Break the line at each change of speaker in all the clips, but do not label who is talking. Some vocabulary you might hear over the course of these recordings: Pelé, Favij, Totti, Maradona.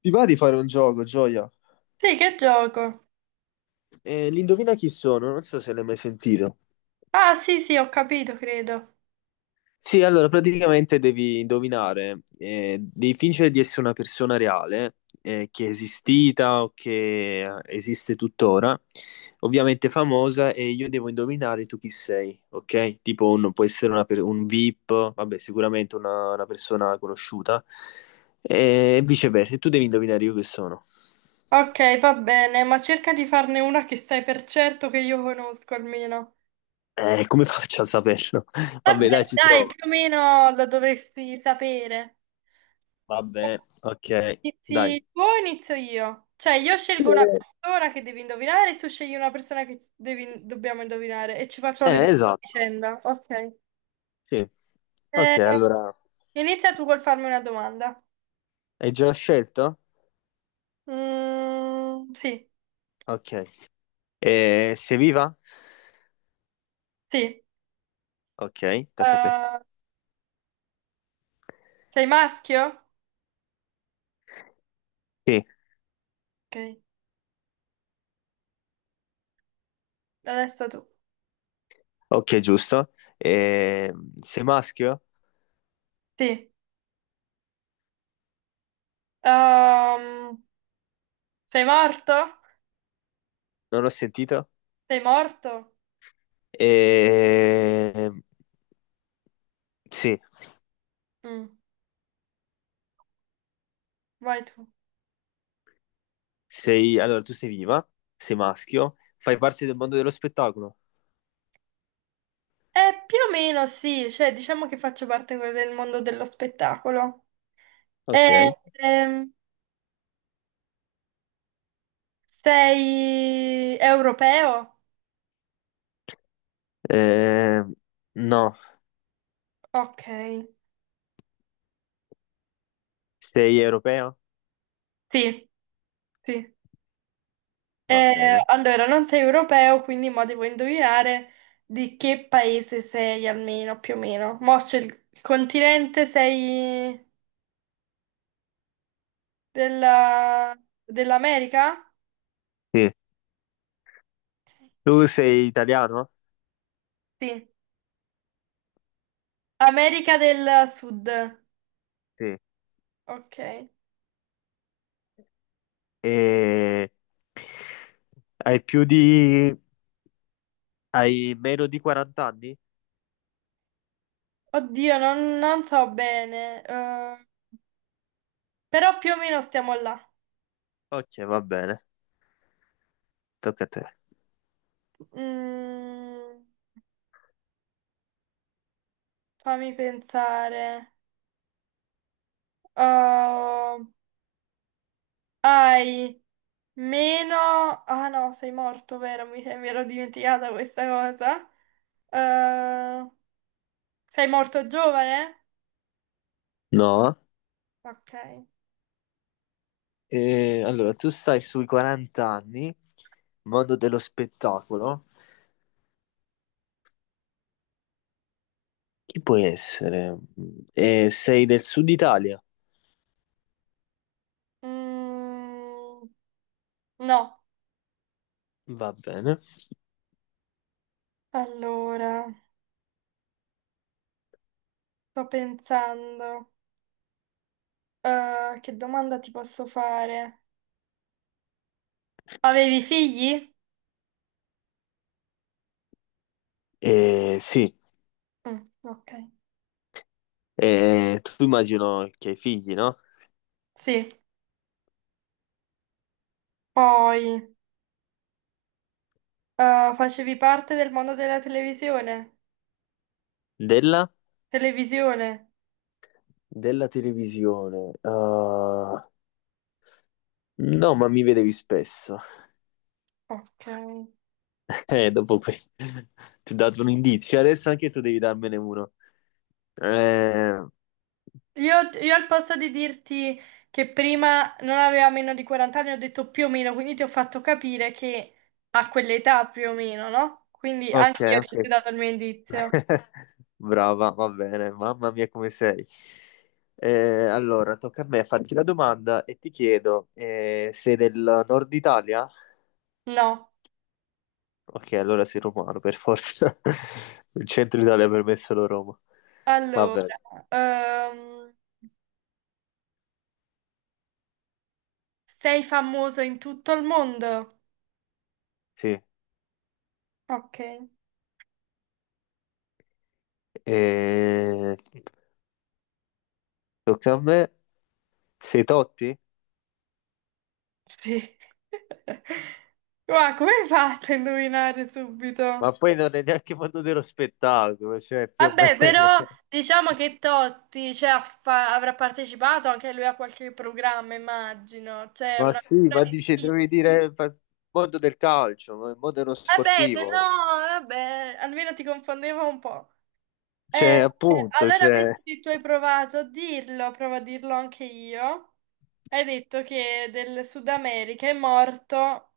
Ti va di fare un gioco, Gioia?
Sì, che gioco?
L'indovina chi sono? Non so se l'hai mai sentito.
Ah, sì, sì, ho capito, credo.
Sì, allora praticamente devi indovinare, devi fingere di essere una persona reale, che è esistita o che esiste tuttora, ovviamente famosa, e io devo indovinare tu chi sei, ok? Può essere un VIP, vabbè, sicuramente una persona conosciuta, e viceversa, e tu devi indovinare io che sono.
Ok, va bene, ma cerca di farne una che sai per certo che io conosco almeno.
Come faccio a saperlo? Vabbè,
Vabbè,
dai, ci
dai, più
provo.
o meno lo dovresti sapere.
Va bene, ok, dai.
Inizi tu o inizio io? Cioè, io scelgo una persona che devi indovinare e tu scegli una persona che dobbiamo indovinare e ci faccio le domande a
Esatto,
vicenda. Ok.
sì. Ok,
Eh,
allora
Inizia tu col farmi una domanda.
hai già scelto?
Sì,
Ok. Sei viva?
sì.
Ok, tocca a te.
Eh, Sei maschio?
Sì,
Ok, adesso tu.
ok, giusto. Sei maschio?
Sì. Ehm, Sei morto?
Non ho sentito.
Sei morto?
Eh, sì,
Mm, Vai tu.
Allora, tu sei viva, sei maschio, fai parte del mondo dello spettacolo?
Più o meno sì, cioè diciamo che faccio parte del mondo dello spettacolo. Eh,
Ok.
ehm, Sei europeo?
No,
Ok,
sei europeo?
sì, sì.
Va bene.
Allora, non sei europeo, quindi mo devo indovinare di che paese sei almeno, più o meno. Mo c'è il continente, sei... Della... Dell'America?
Sì. Tu sei italiano?
Sì, America del Sud.
Sì.
Ok.
E hai più di... hai meno di 40 anni?
Oddio, non so bene, però più o meno stiamo là.
Ok, va bene, tocca a te.
Mm, Fammi pensare. Oh, hai meno... Ah no, sei morto, vero? Mi ero dimenticata questa cosa. Eh, Sei morto giovane?
No,
Ok.
eh, allora tu stai sui 40 anni, mondo dello spettacolo. Chi puoi essere? Sei del sud Italia?
Mm, no.
Va bene.
Allora, sto pensando, che domanda ti posso fare? Avevi figli?
Sì,
Mm, ok.
eh, tu immagino che hai figli, no?
Sì. Poi, facevi parte del mondo della televisione?
Della?
Televisione?
Della televisione. Ah, no, ma mi vedevi spesso.
Ok.
Dopo qui ti ho dato un indizio, adesso anche tu devi darmene uno. Eh,
Io al posto di dirti che prima non aveva meno di 40 anni, ho detto più o meno, quindi ti ho fatto capire che a quell'età più o meno, no? Quindi anche
ok,
io ti ho
ok.
dato il mio indizio.
Brava, va bene, mamma mia come sei. Allora, tocca a me farti la domanda e ti chiedo, sei del nord Italia?
No.
Ok, allora sei romano per forza. Il centro Italia per me è solo Roma.
Allora,
Vabbè,
ehm, sei famoso in tutto il mondo?
sì.
Ok,
Eh, tocca a me. Sei Totti?
sì. Ma come hai fatto a indovinare
Ma
subito?
poi non è neanche mondo dello spettacolo, cioè più o
Vabbè,
meno.
però diciamo che Totti, cioè, avrà partecipato anche lui a qualche programma, immagino. Cioè,
Ma
una
sì,
figura
ma dice,
difficile.
mondo del calcio, ma il mondo dello
Vabbè, se
sportivo.
no, vabbè, almeno ti confondevo un po'. Eh,
Cioè,
eh,
appunto,
allora, visto
cioè,
che tu hai provato a dirlo, provo a dirlo anche io. Hai detto che del Sud America è morto.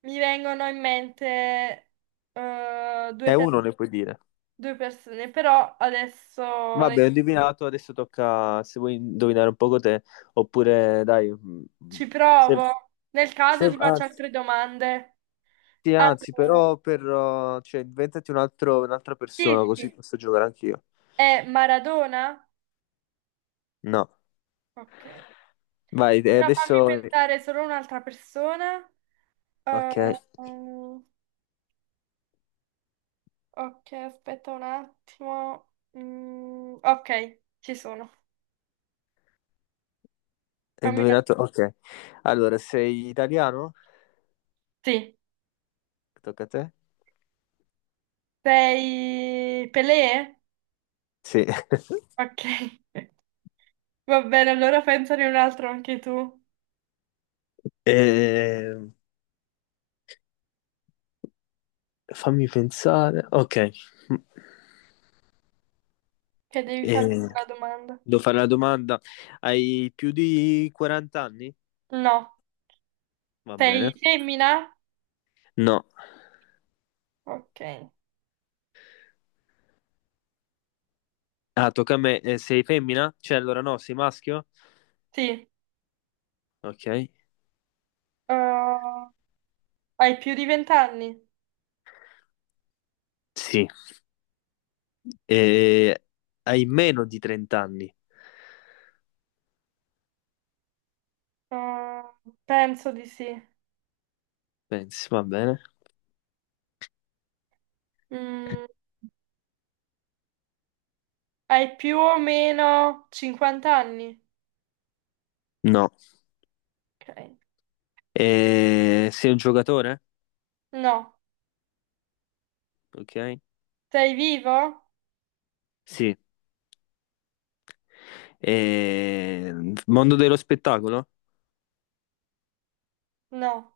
Mi vengono in mente
è
due,
uno ne puoi dire.
due persone, però adesso le-
Vabbè, ho indovinato, adesso tocca se vuoi indovinare un poco te, oppure dai,
ci
se,
provo. Nel caso ti faccio
anzi,
altre domande.
sì, anzi,
Allora,
però inventati un'altra persona,
sì,
così
sì,
posso giocare anch'io.
è Maradona?
No,
Ok.
vai, e
Allora fammi
adesso...
pensare solo un'altra persona. Eh,
Ok.
mm, ok, aspetta un attimo. Mm, ok, ci sono.
Hai
Fammi...
indovinato? Ok. Allora, sei italiano?
Sì.
Tocca a te?
Sei Pelé?
Sì.
Ok. Va bene, allora pensane un altro anche tu,
Eh, fammi pensare. Ok.
che devi fare
Eh,
una domanda.
devo fare la domanda. Hai più di 40 anni?
No,
Va
sei
bene.
femmina?
No.
Ok.
Ah, tocca a me. Sei femmina? Cioè, allora no, sei maschio?
Sì.
Ok.
Uh, Hai più di 20 anni?
Sì. Eh, hai meno di 30 anni?
Uh, Penso di sì.
Pensi, va bene.
Mm, Hai più o meno 50 anni?
No.
Ok.
Sei un giocatore?
No.
Ok.
Sei vivo?
Sì. Eh, mondo dello spettacolo?
No.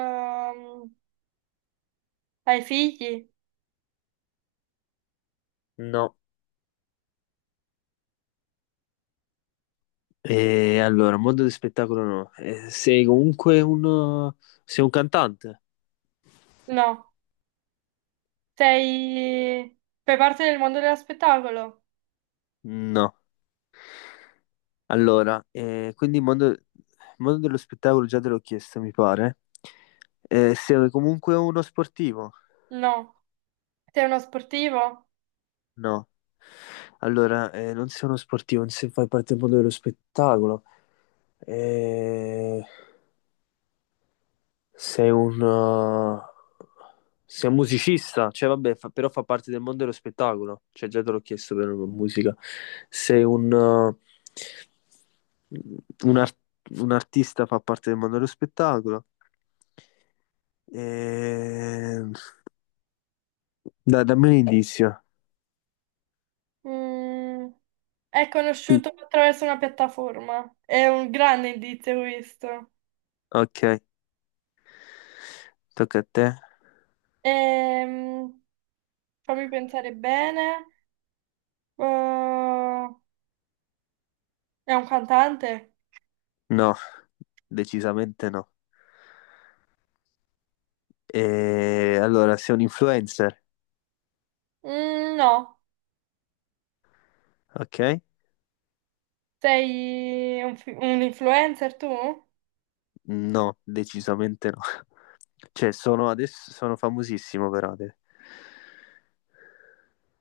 Ehm, Hai figli?
No, eh, allora, mondo dello spettacolo no. Sei un cantante?
No. Sei... Fai parte del mondo dello spettacolo?
No. Allora, mondo dello spettacolo già te l'ho chiesto, mi pare. Sei comunque uno sportivo?
No. Sei uno sportivo?
No. Allora, non sei uno sportivo, non sei, fai parte del mondo dello spettacolo. Eh, Sei un, uh, sei un musicista, però fa parte del mondo dello spettacolo, cioè già te l'ho chiesto per la musica. Sei un, ar- Un artista, fa parte del mondo dello spettacolo. Ehm, Dai, dammi un indizio.
Mm, è
Sì.
conosciuto attraverso una piattaforma. È un grande indizio questo.
Ok, tocca a te.
Ehm, Fammi pensare bene. Eh, è un cantante?
No, decisamente no. E allora, sei un influencer,
Mm, no.
ok?
Sei un influencer tu?
No, decisamente no. Cioè, sono famosissimo per Ade.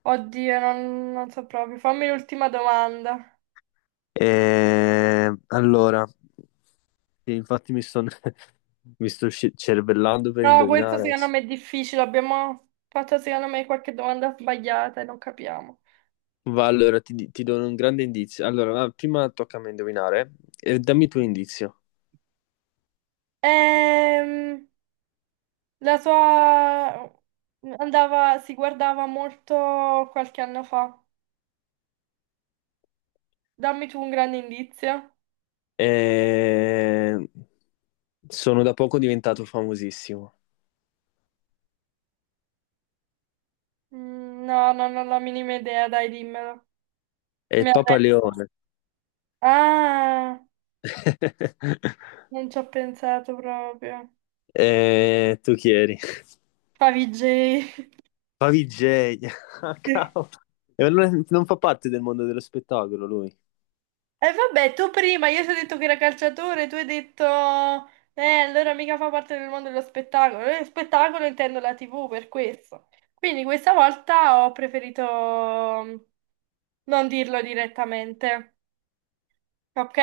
Oddio, non so proprio. Fammi l'ultima domanda.
E, allora, sì, infatti cervellando per
No, questo
indovinare.
secondo me è difficile. Abbiamo fatto secondo me qualche domanda sbagliata e non capiamo.
Va, ti do un grande indizio. Allora, va, prima tocca a me indovinare. Dammi tu indizio.
Ehm, La tua andava, si guardava molto qualche anno fa. Dammi tu un grande indizio.
Eh, sono da poco diventato famosissimo.
Mm, no, no, non ho la minima idea, dai, dimmelo.
È
Mi
il Papa
arrendo.
Leone.
Ah, non ci ho pensato proprio.
Tu chi eri?
Favij.
Favij, cavolo. E allora non fa parte del mondo dello spettacolo lui.
E vabbè, tu prima, io ti ho detto che era calciatore, tu hai detto, allora mica fa parte del mondo dello spettacolo. Spettacolo intendo la TV per questo. Quindi questa volta ho preferito mm, non dirlo direttamente. Ok?